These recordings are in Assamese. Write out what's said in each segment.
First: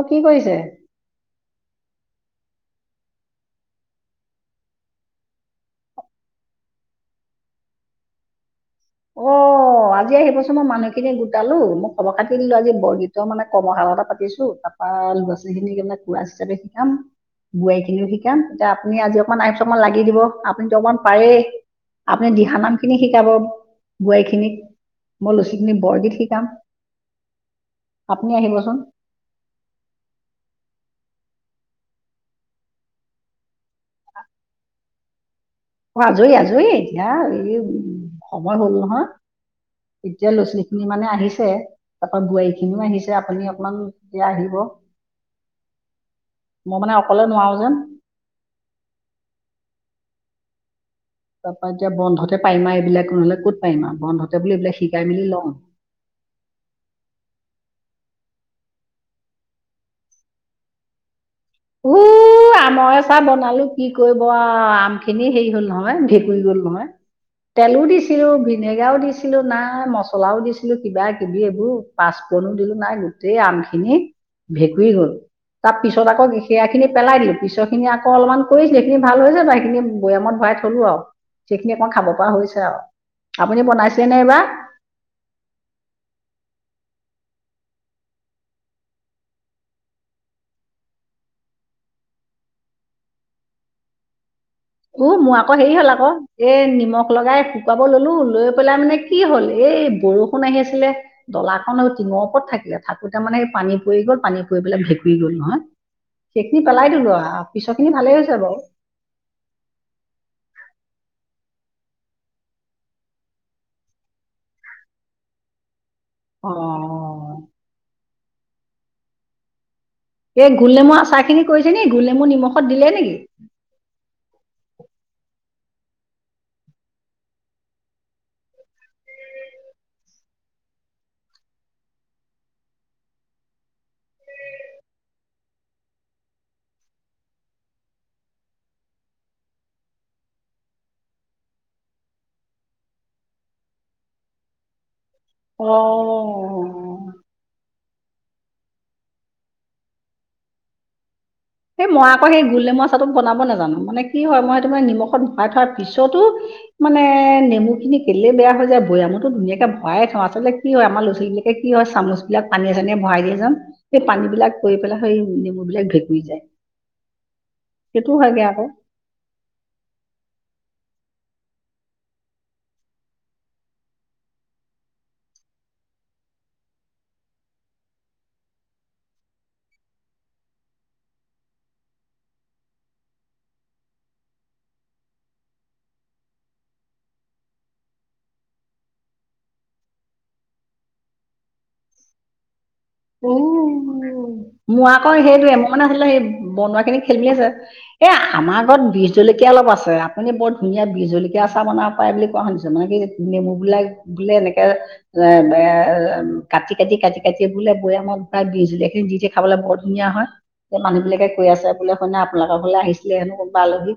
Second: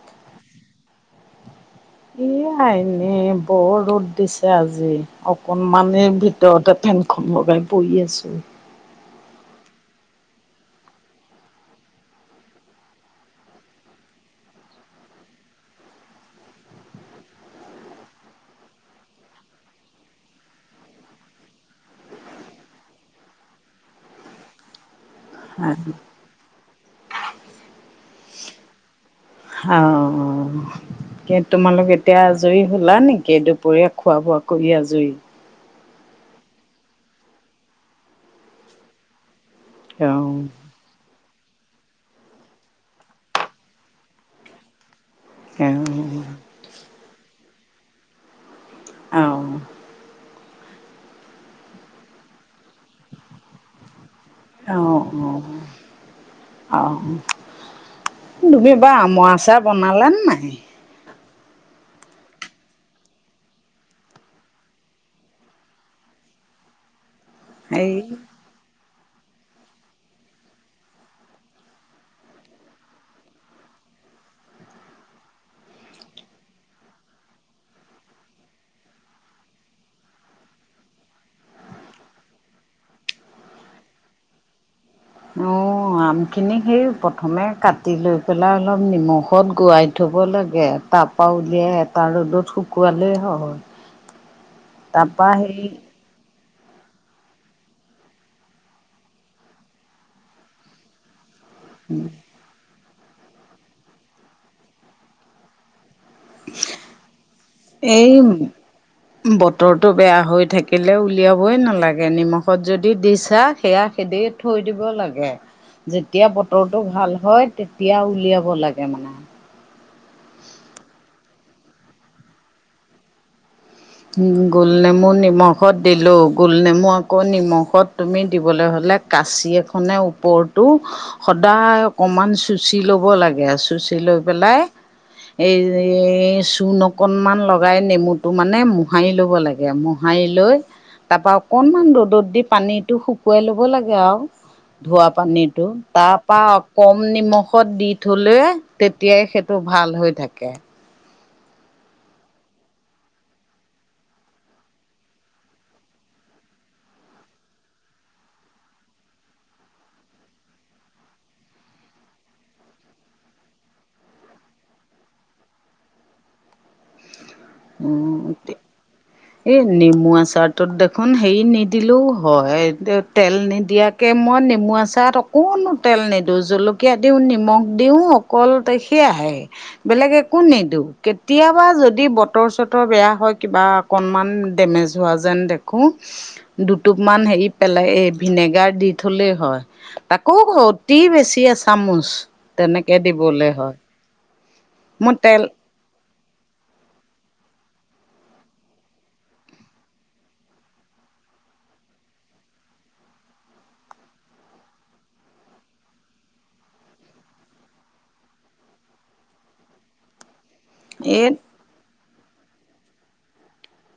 অঁ! কি কৰিছে? [inaudible] এইয়া [unintelligible] এ [inaudible] এনেই বৰ ৰ'দ দিছে আজি অকনমান এই ভিতৰতে ফেন খন লগাই পৰি আছোঁ। [unintelligible] অ! [inaudible] অ! আজি আহিব ছোন মই মানুহখিনি গোটালো মই খবৰ- খাটি দিলো আজি বৰগীতৰ মানে কৰ্মশালা এটা পাতিছো তা [inaudible] আহ ল'ৰা-ছোৱালীখিনিক মানে কুৰাছ হিচাপে শিকাম। বোৱাৰীখিনিকো শিকাম। এতিয়া আপুনি আজি অকণমান আহিব চোন অকমান লাগি দিব আপুনিতো অকণমান পাৰেই। [inaudible] আপুনি দিহানাম খিনি শিকাব। [inaudible] বোৱাৰী খিনিক। মই লৰা-ছোৱালীখিনিক বৰগীত শিকাম। [inaudible] আপুনি আহিব চোন [inaudible] অঁ! [unintelligible] অঁ। [inaudible] তোমালোক এতিয়া আজৰি হ'লা নেকি? দুপৰীয়া খোৱা-বোৱা কৰি আজৰি? [unintelligible] অ আজৰি-আজৰি এতিয়া এই উম সময় হ'ল অ নহয়। এতিয়া লৰা-ছোৱালী [inaudible] খিনি মানে আহিছে্ তাৰপৰা বোৱাৰীখিনিও আহিছে আপুনি অকমান এতিয়া আহিব। [inaudible] [unintelligible] মই মানে অকলে নোৱাৰো যেন। [inaudible] অঁ! [unintelligible] তাৰপৰা এতিয়া বন্ধতে পাৰিম আৰু এইবিলাক নহ'লে ক'ত পাৰিম, বন্ধতে বুলি অ এইবিলাক শিকাই মেলি লওঁ। [inaudible] অ অ! তুমি এইবাৰ আমৰ আচাৰ বনালা নে নাই? [unintelligible] উউউ। [inaudible] [inaudible] আমৰ আচাৰ বনালো কি কৰিব আৰু আমখিনি হেৰি হ'ল নহয় ভেঁকুৰি গল নহয়। [unintelligible] তেলো এই দিছিলো ভিনেগাৰও দিছি দিছিলো নাই মচলাও দিছিলো কিবা - কিবি এইবোৰ পাঁচফুৰণ দিলো নাই গোটেই আম খিনি। ভেকুঁৰী গ'ল, তাৰ পিছত আকৌ যি বেয়া খিনি পেলাই দিলো পিছৰ খিনি আকৌ অলপমান কৰিছিলো সেইখিনি ভাল হৈছে বাৰু সেইখিনি বৈয়ামত ভৰাই থলো আৰু। সেইখিনি অকমান খাব পৰা হৈছে আৰু আপুনি বনাইছিলে নে এইবাৰ? অ' আমখিনি সেই প্ৰথমে কাটি লৈ পেলাই অলপ নিমখত গোৰাই ধুব লাগে তাৰপৰা উলিয়াই এটা ৰ'দত শুকুৱালে হয়। উ, তাৰপা মোৰ আকৌ সেই হেৰি হ'ল আকৌ। এ' নিমখ লগাই শুকুৱাব ললো লৈ পেলাই মানে কি হ'ল এই বৰষুণ আহি আছিলে ডলাখন আৰু টিঙৰ ওপৰত থাকিলে থাকোতে মানে পানী পৰি গ'ল পানী পৰি পেলাই ভেঁকুৰি গ'ল নহয়। সেইখিনি পেলাই দিলো আৰু পিছৰ খিনি এই ভালেই হৈছে বাৰু। বতৰটো বেয়া হৈ থাকিলে উলিয়াবই নালাগে নিমখত যদি দিছা সেয়া এনেই থৈ দিব লাগে। যেতিয়া বতৰটো ভাল অঁ হয় তেতিয়া উলিয়াব লাগে মানে। এই গোলনেমু আচাৰ খিনি কৰিছে নি? গোলনেমু নিমখত দিলে নেকি? গোলনেমু নিমখত দিলোঁ, গোলনেমু আকৌ নিমখত তুমি দিবলৈ হ'লে কাঁচি এখনে ওপৰটো সদায় অকনমান চুচি লব লাগে চুচি লৈ পেলাই এই, চূণ অকণমান লগাই নেমুটো মানে মোহাৰি ল'ব লাগে মোহাৰি লৈ তাৰ পৰা অকণমান ৰ'দত দি পানীটো শুকুৱাই ল'ব লাগে আৰু। ধোৱা পানীটো তাৰপা অঁ কম নিমখত দি থলে তেতিয়াই সেইটো ভাল হৈ থাকে। সেই মই আকৌ সেই গোল নেমু আচাৰটো বনাব নাজানো মানে কি হয় মই সেইটো মানে নিমখত শুখাই থোৱাৰ পিছতো মানে নেমু খিনি কেলেই বেয়া হৈ যায় বৈয়ামুতো ধুনীয়াকে ভৰায়ে থওঁ আচলতে কি হয় আমাৰ লৰা ছোৱালী বিলাকে কি হয় চামুচ বিলাক পানীয়ে চানীয়ে ভৰাই দিয় যাম সেই পানী বিলাক গৈ পেলাই সেই নেমু বিলাক ভেঁকুৰি যায়। সেইটো উম। হয়গৈ আকৌ এই নেমু আচাৰটোত দেখোন হেৰি নিদিলেও হয় তেল নিদিয়াক তাকে মই নেমু আচাৰত অকণো তেল নিদিওঁ জলকীয়া দিওঁ নিমখ দিওঁ কল সেয়াহে, বেলেগ একো নিদিওঁ কেতিয়াবা যদি ব বতৰ - চতৰ বেয়া হয় কিবা অকনমান ডেমেজ হোৱা যেন দেখো দুটোপ মান হেৰি পেলাই এই ভিনেগাৰ দি থলেই হয়। তাকৌ অতি বেছি এ চামুচ। তেনেকৈ দিবলৈ হয় উম মোৰ আকৌ মই তেল সেইটোৱে মই মানে আচলতে সেই বনোৱা খিনি খেলমি আছে। এই আমাৰ ঘৰত বিজ জলকীয়া অলপ আছে আপুনি বৰ ধুনীয়া বজ জলকীয়া চাহ বনাব পায় বুলি কোৱা শুনিছো মানে কি নেমু বিলাক বোলে এনেকে এ এ কাটি কাটি কাটি কাটি বোলে বৈআমত ঘৰা দিো এইখিনি দি দি খাবলৈ বৰ ধুনীয়া হয় সেই মানুহ বিলাকে কৈ আছে [inaudible] বোলে শুনে আপোনালোকৰ ঘাললে আহিছিলে হেনো কোনোবা আলহী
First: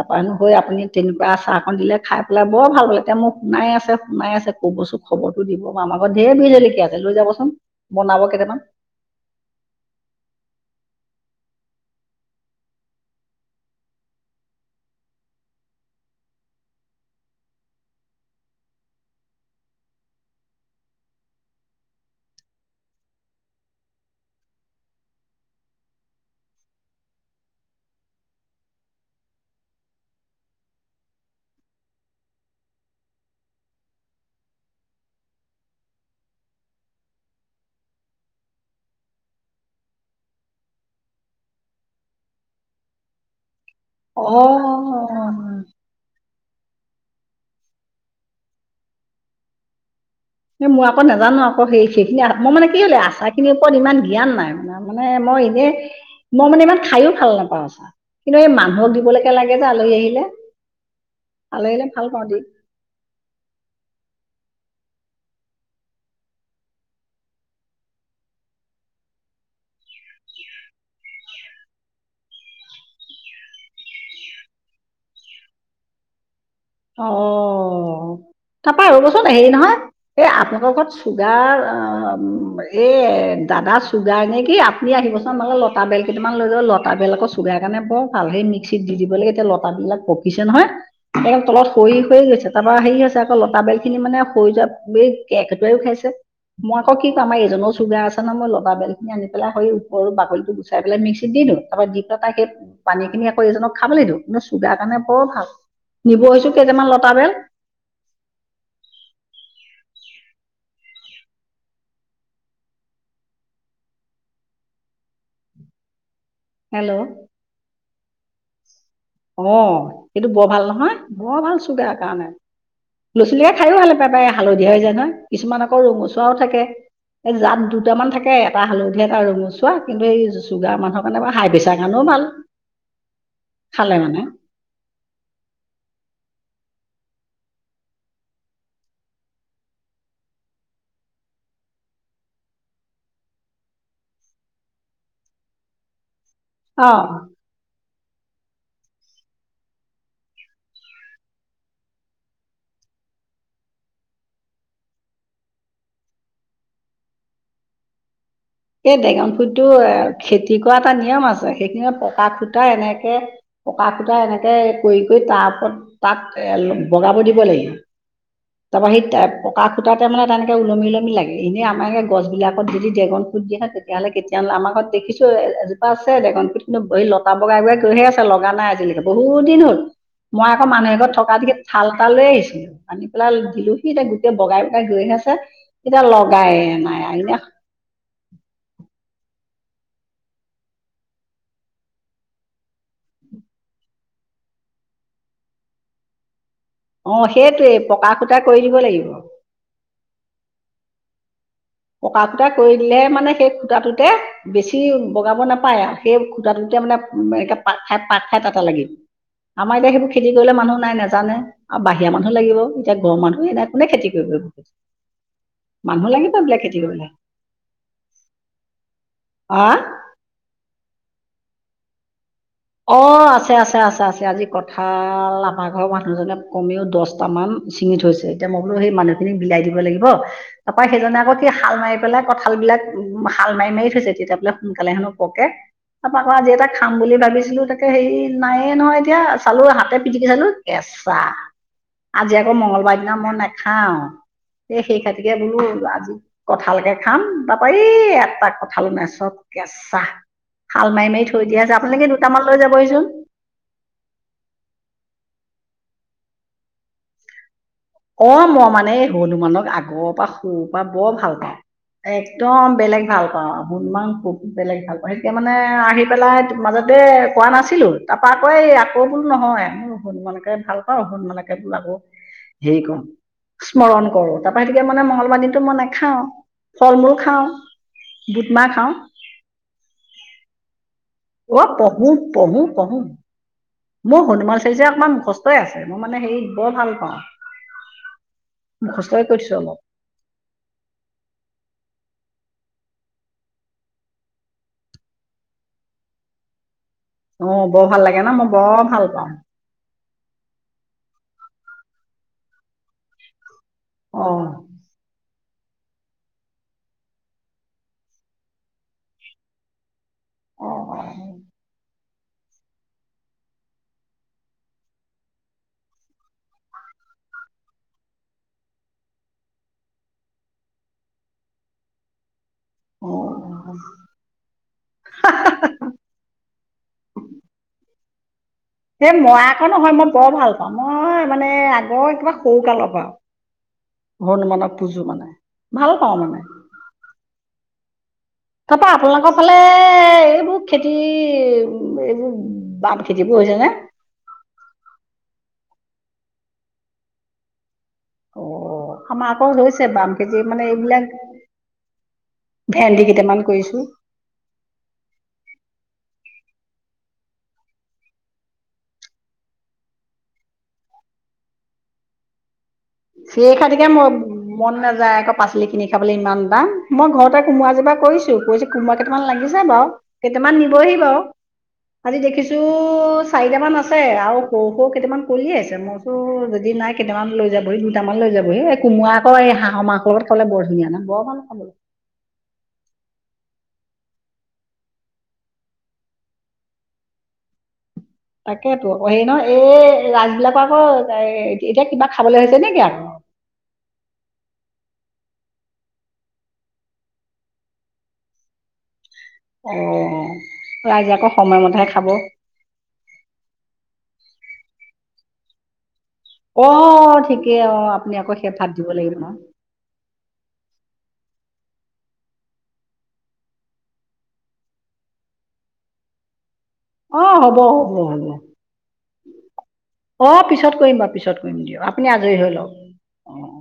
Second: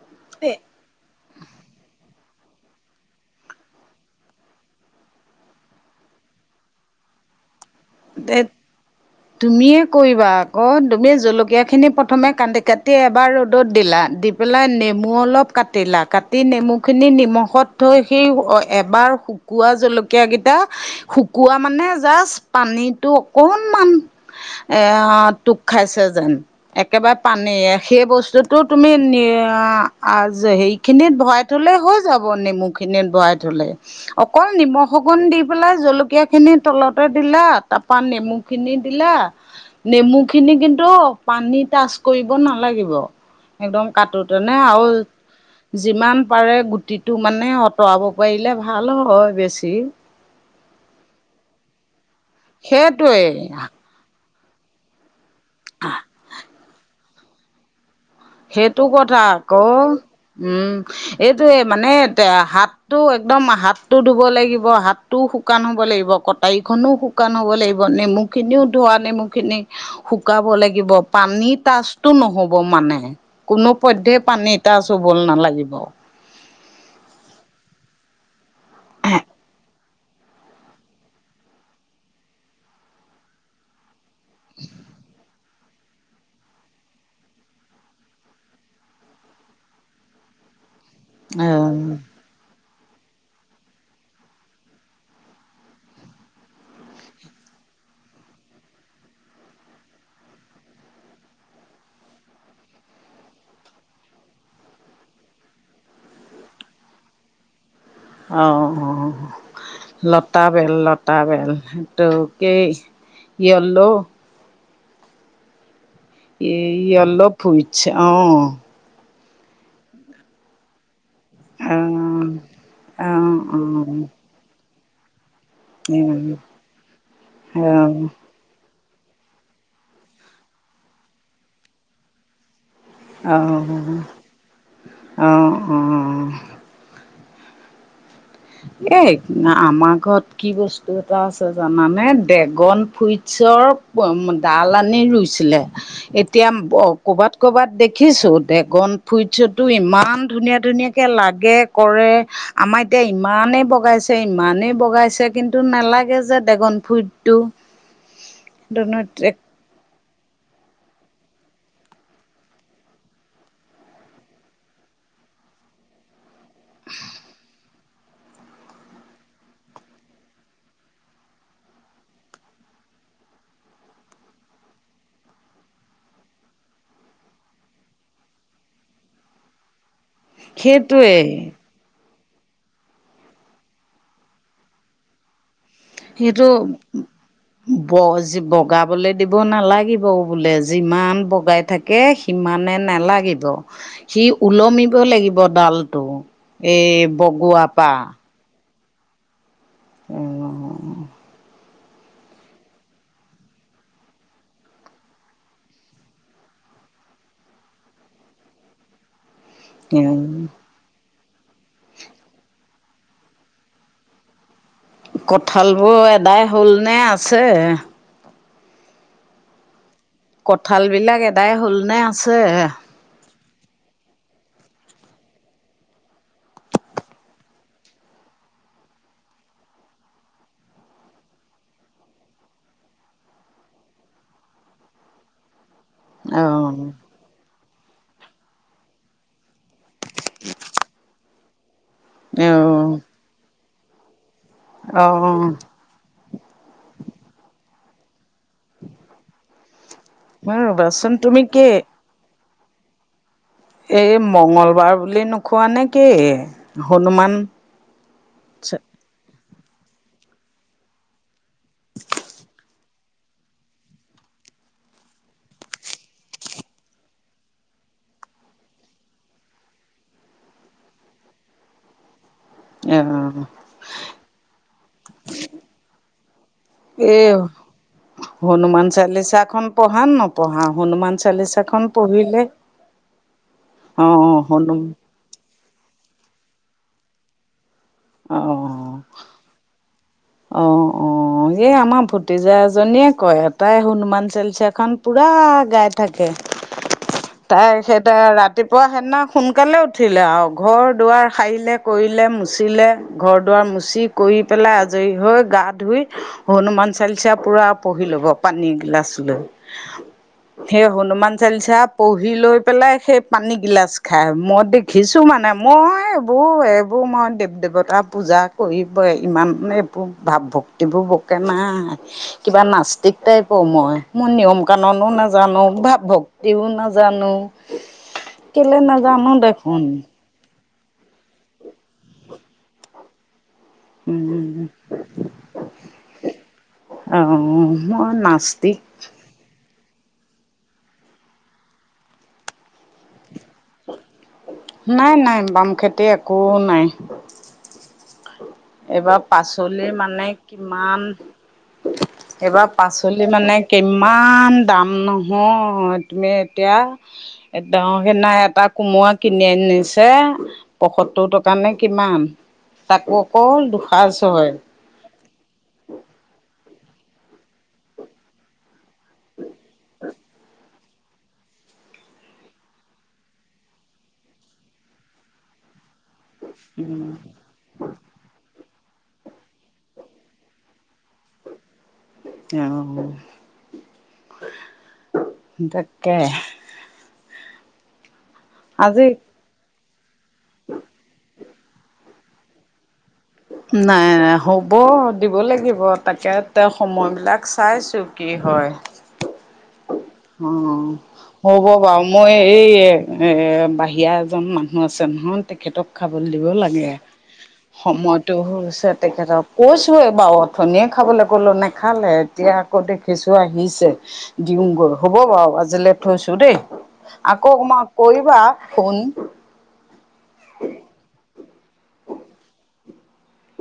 তাৰপৰানো হৈ আপুনি তেনেকুৱা আচাৰকন দিলে খাই পেলাই বৰ ভাল পালে এতিয়া মোক শুনাই আছে শুনাই আছে ক'ব চোন খবৰটো দিব আমাৰ ঘৰত ঢেৰ বিল জলকীয়া আছে লৈ যাবচোন বনাব কেইটামান। [inaudible] তুমিয়ে কৰিবা আকৌ তুমি জলকীয়াখিনি প্ৰথমে কাটি - কাটি এবাৰ ৰ'দত দিলা পেলাই নেমু অলপ কাটিলা কাটি নেমু খিনি নিমখত থৈ সি এবাৰ শুকোৱা জলকীয়াকেইটা শুকোৱা মানে জাষ্ট পানীটো অকণমান এয়া টোক খাইছে যেন। একেবাৰে পানেই সেই বস্তুটো তুমি হেৰি খিনিত ভৰাই থ'লে হৈ যাব নেমু খিনিত ভৰাই থ'লে। অকল নিমখ অকণ দি পেলাই জলকীয়া খিনি তল'তে- দিলা তাৰপা নেমু খিনি দিলা। নেমু খিনি কিন্তু পানী টাচ কৰিব নালাগিব একদম। অ কাটোতে নে আৰু- যিমান পাৰে গুটিটো মানে আঁতৰাব পাৰিলে ভাল হয় বেছি। এই মই আকৌ নাজানো আক। সেই সেইখিনি মই মানে কি হ'লে আচাৰ খিনিৰ সেইটোৱেই ওপৰত ইমান জ্ঞান নাই। মানে মানে মই এনেই মই মানে ইমান খাইও ভাল নাপাওঁ। আচাৰ কিন্তু এই সেইটো মানুহক কথা দিবলৈকে লাগে যে আকৌ। আলহী আহিলে উমঁ এইটোৱেই আলহী আহিলে মানে ভাল পাওঁ দি হাত- টো একদম হাতটো ধুব লাগিব, হাতটোও শুকান হ'ব লাগিব, কটাৰী খনো শু- কান হ'ব লাগিব। নেমুখিনিও ধোৱা নেমুখিনি- শুকাব লাগিব, পানী তাচটো নহ'ব মানে। কোনো পধ্যয়েই পানী টাচ্ছ চুবলৈ নালাগিব। অহ', - তাপা ৰবচোন হেৰি নহয়- এ' আপোনালোকৰ ঘৰত চুগাৰ অঁহ', এ' দাদা - চুগাৰ নে কি আপুনি আহিব চোন মানে। লতা বেল কেইটামান লৈ যাব। লতা বেল চুগাৰ কাৰণে বৰ ভাল, সেই মিক্সিত দি দিব লাগে, এতিয়া লতা বিলাক পকিছে নহয়। অঁহ। হৈ গৈছে, তাৰপৰা হেৰি হৈছে আকৌ লতা বেলখিনি মানে হৰি যোৱা কেৰকেটোৱাইও খাইছে। মই আকৌ কি কম আমাৰ এজোপা চুগাৰ আছে ন মই লবা বেল খিনি আনি পেলাই ওপৰৰ বাকলটো গু- চাই পেলাই মিক্সিত দি দিওঁ, তাৰপৰা দি পেলাই তাই সেই পানীখিনি আকৌ এজনক খাবলৈ দিওঁ, কিন্তু চুগাৰ কাৰণে বৰ ভাল। নিবহিচোন কেইটামান লতা বেল। অঁহ', -অঁহ', -অঁহ', -। লতা বেল, লতা বেল। সেইটো কি ইয়েলৌ- ই হেল্ল' ইয়েলৌ ফুটছ অঁহ। অঁহ', - সেইটো বৰ ভাল নহয় বৰ ভাল অঁ চুগাৰ কাৰণে। অঁ লৰা-ছোৱালীয়ে খাই ভাল অঁ পাই হালধীয়া হৈ যায় নহয় কিছুমান। আকৌ ৰঙচুৱাও অ', থাকে এই অ', জাত দুটামান থাকে। এটা হালধি এটা ৰঙোচুৱা কিন্তু এই চুগাৰ মানুহৰ কাৰণে হাই প্ৰেছাৰ কাৰণেও ভাল। অঁহ', খালে মানে - অহ', -অঁহ', -অঁহ', -। এ' আমাৰ ঘৰত কি বস্তু এটা আছে জানানে ড্ৰেগন ফ্ৰুইটছৰ- ডাল আনি ৰুইছিলে। এতিয়া অ কৰ'বাত- ক'ৰবাত দেখিছোঁ ড্ৰেগন ফ্ৰুইটছৰ ইমান ধুনীয়া ধুনীয়াকৈ লাগে কৰে। আমাৰ- এতিয়া ইমানেই বগাইছে, ইমানেই বগাইছে, কিন্তু নালাগে যে ড্ৰেগন ফ্ৰুইটছটো। [inaudible] এই ড্ৰেগন ফ্ৰুইটছ এ' খেতি কৰা এটা নিয়ম আছে, সেইখিনি পকা খুটা এনেকে- পকা খুটাত এনেকে কৰি-কৰি তাৰ ওপৰত তাক এ' বগাব দিব লাগিব। তাৰপৰা সি পকা সূতাতে মানে তেনেকে ওলমি-ওলমি লাগে। এনেই আমাৰ এইে গছ বিলাকত যদি ড্ৰেগন দিয়া তেতিয়াহ'লে আমাৰ ঘৰত দেখিছো এজোপ আছে, কিন্তু এই লতা বগাই-বগাই গৈ'হে আছে লগা নাই। বহুত দিন হ'ল। মই আকৌ মানুহ এঘৰত সেইটোৱে থকা দি- থাল-তাল লৈ আহিছিলো, আনি পেলাই দিলোহি এতিয়া গোটেই বগাই-বগাই গৈ'হে আছে। এতিয়া লগায়ে নাই আইনা। বজ বগাবলৈ দিব দিব নালাগিব বোলে, যিমান বগাই থাকে সিমানে নালাগিব। সি ওলমিব লাগিব ডালটো, এই বগোৱাপা। টা কৰি দিব লাগিব। [unintelligible] পকা খুঁটা কৰি দিলেহে মানে সেই খুটাটোতে বেছি বগাব নাপায়, সেই খুটাটোতে মানে এ, পাত খাই পাত খাই তাটা লাগিল। [inaudible] আমাৰ এতিয়া সেইবোৰ খেতি কৰিলে মানুহ নাই নাজানে। আৰু বাহিৰা মানুহ লাগিব, এতিয়া ঘৰ মানুহে নাই কোনে খেতি কৰিব [unintelligible] কঁঠালবোৰ মানুহ এদায় [unintelligible] খেতি কৰিবলে, আ কঁঠালবিলাক এদাই হ'লনে আছে? অ' আছে আছে আছে আছে। আজি কঁঠাল আমাৰ ঘৰৰ মানুহজনে কমেও দহটামান চিঙি থৈছে, এতিয়া মই বোলো সেই মানুহখিনিক বিলাই দিব লাগিব তাৰপৰা সেইজনে আকৌ সে হাল মাৰি পেলাই কঁঠালবিলাক উ, হাল মাৰি মাৰি থৈছে, তেতিয়া বুলে সোনকালে হেনো পকে। তাৰপা আকৌ অ আজি এটা খাম বুলি ভাবিছিলোঁ, তাকে হেৰি নায়ে নহয় এতিয়া। চালোঁ, হাতে পিটিকি চালোঁ কেঁচা, আজি অ আকৌ মঙ্গলবাৰ দিনা মই নাখাওঁ। এ, সেই অ খাতিকে বুলো আজি কঁঠাল কে খাম, তাপা এই এটা কঁঠাল না চব কেঁচা। হাল মাৰি ৰ'বাচোন মাৰি তুমি থৈ দিয়া কি আছে, আপোনালোকে দুটামান লৈ যাবহিচোন। এই মংগলবাৰ বুলি নোখোৱা নেকি হনুমান অ' মই মানে এই হনুমানক আগৰপা সৰুৰ পৰা বৰ ভাল পাওঁ। একদম বেলেগ ভাল পাওঁ, হনুমান খুব বেলেগ ভাল পাওঁ, সেইতি মানে আহি পেলাই মাজতে কোৱা নাছিলো তাৰপা আকৌ এই আকৌ বোলো নহয় হনুমানকে ভাল পাওঁ, হনুমানকে বুলে আকৌ সেই ক অ স্মৰণ কৰোঁ, তাৰপা হেতিকে মানে মংগলবাৰ দিনটো মই নেখাওঁ, ফল মূল খাওঁ। বুটমাহ খাওঁ। লিচাখন পঢ়া নে নপঢ়া হনুমান অ' চালিচাখন পঢ়ো, পঢ়িলে পঢ়ো পঢ়ো, অ মোৰ অ হনুমান হনু চাই যে অকমান মুখস্থ [unintelligible] আছে মই মানে হেৰি বৰ ভাল পাওঁ অ'। মুখস্তই কৰিছোঁ অলপ। অ', অ'। অ' এই আমাৰ ভতিজা এজনীয়ে কয়, এটাই হনুমান চালচাখন পুৰা গাইড থাকে, অ তাই বৰ সেই ভাল লাগে ন মই বৰ ৰাতিপুৱা ভাল সেদিনা পাওঁ সোন সোনকালে উঠিলে আৰু ঘৰ দুৱাৰ সাৰিলে, কৰিলে, মুচিলে, ঘৰ দুৱাৰ চি অ কৰি পেলাই আ ৰি হৈ, গা ধুই, হনুমান চালচা পুৰা পঢ়ি ল'ব পানী গিলাচ লৈ। অ হেই হনুমান চালিচা পঢ়ি লৈ পেলাই সেই পানী গিলাচ খায়, মই দেখিছোঁ মানে, মই এইবো এই [unintelligible] দেৱ দেৱতাৰ পূজা কৰিবই ইমানে ভাৱ ভক্তিবোৰ বকে নাই কিবা অ নাস্তিক টাইপৰ মই। মই নিয়ম কানুনো নাজানো, ভাৱ ভক্তিও নাজানো। কেলে সেই নাজানো মই আকৌ দেখোন। নহয় মই বৰ ভাল পাওঁ মই মানে আগৰ কিবা সৰু কালৰ পৰা। হনুমানক পূজো মানে, ভাল পাওঁ মানে। আও মই নাচ কাপাপ আপোনাকৰ ফালে এইবোৰ খেতি এইবোৰ বাপ খেতিবোৰ হৈছেনে? নাই নাই বাম খেতি একো নাই। অ এইবাৰ আমাৰ আকৌ হৈছে পাচলি বাম মানে খেতি কিমান এইবিলাক এইবাৰ ভেন্দি পাচলি কেইটামান মানে কৰিছো কিম ইমান দাম নহয়, তুমি এতিয়া এডাঙৰ সিনা এটা কোমোৰা কিনি আনিছে পয়সতৰ টকা নে কিমান তাক চি খাটিকে মই মন নাযায় একপ পাচলি কিনি খাবলৈ ইমান দাম, মই ঘৰতে কোমোৰা জোপা কৰিছো কৰি কোমোৰা কেইটামান লাগিছে বাৰু, কেইটামান নিবহি বাৰু। আজি দেখিছো চাৰিটামান আছে আৰু সৰু সৰু কেইটামান কৰিয়ে আছে মোৰ ত যদি নাই কেইটামান লৈ যাবহি কেইটান লৈ যাব সি এই কোমৰা আকৌ এই হাঁৰ মাংস লগত খাবলে বৰ ধুনীয়া ন বৰ ভাল [unintelligible] তেঁও তাকে তাকেইেতো, আজি হেৰি নহয় এই ৰাজ বিলাকৰ আকৌ এ এতিয়া কিবা খাবলৈ হৈছে নেকি আকৌ? নাই হ'ব দিব লাগিব তাকে তেওঁ সময়বিলাক চাইছো কি হয়। অঁ। অ হ'ব বাওঁ মই এই এ বাহিৰা এজন মানুহ আছে নহয় তেখেতক খাবলৈ দিব অ লাগে ঠিকেই অ আপুনি আকৌ সময়তটো সেই ভাত হৈছে দিব লাগিব নহয় তেখেতক কৈছো এ বাৰু অথনিয়ে খাবলৈ ক'লো নাখালে এতিয়া আকৌ দেখিছো আহিছে। দিওঁগৈ হ'ব বাৰু আজিলৈ থৈছো দেই, অ হ'ব আকৌমান হ'ব হ'ব কৰিবা ফোন। অ পিছত কৰিম বা পিছত কৰিম দিয়ক আপুনি আজৰি হৈ লওক। অ অ।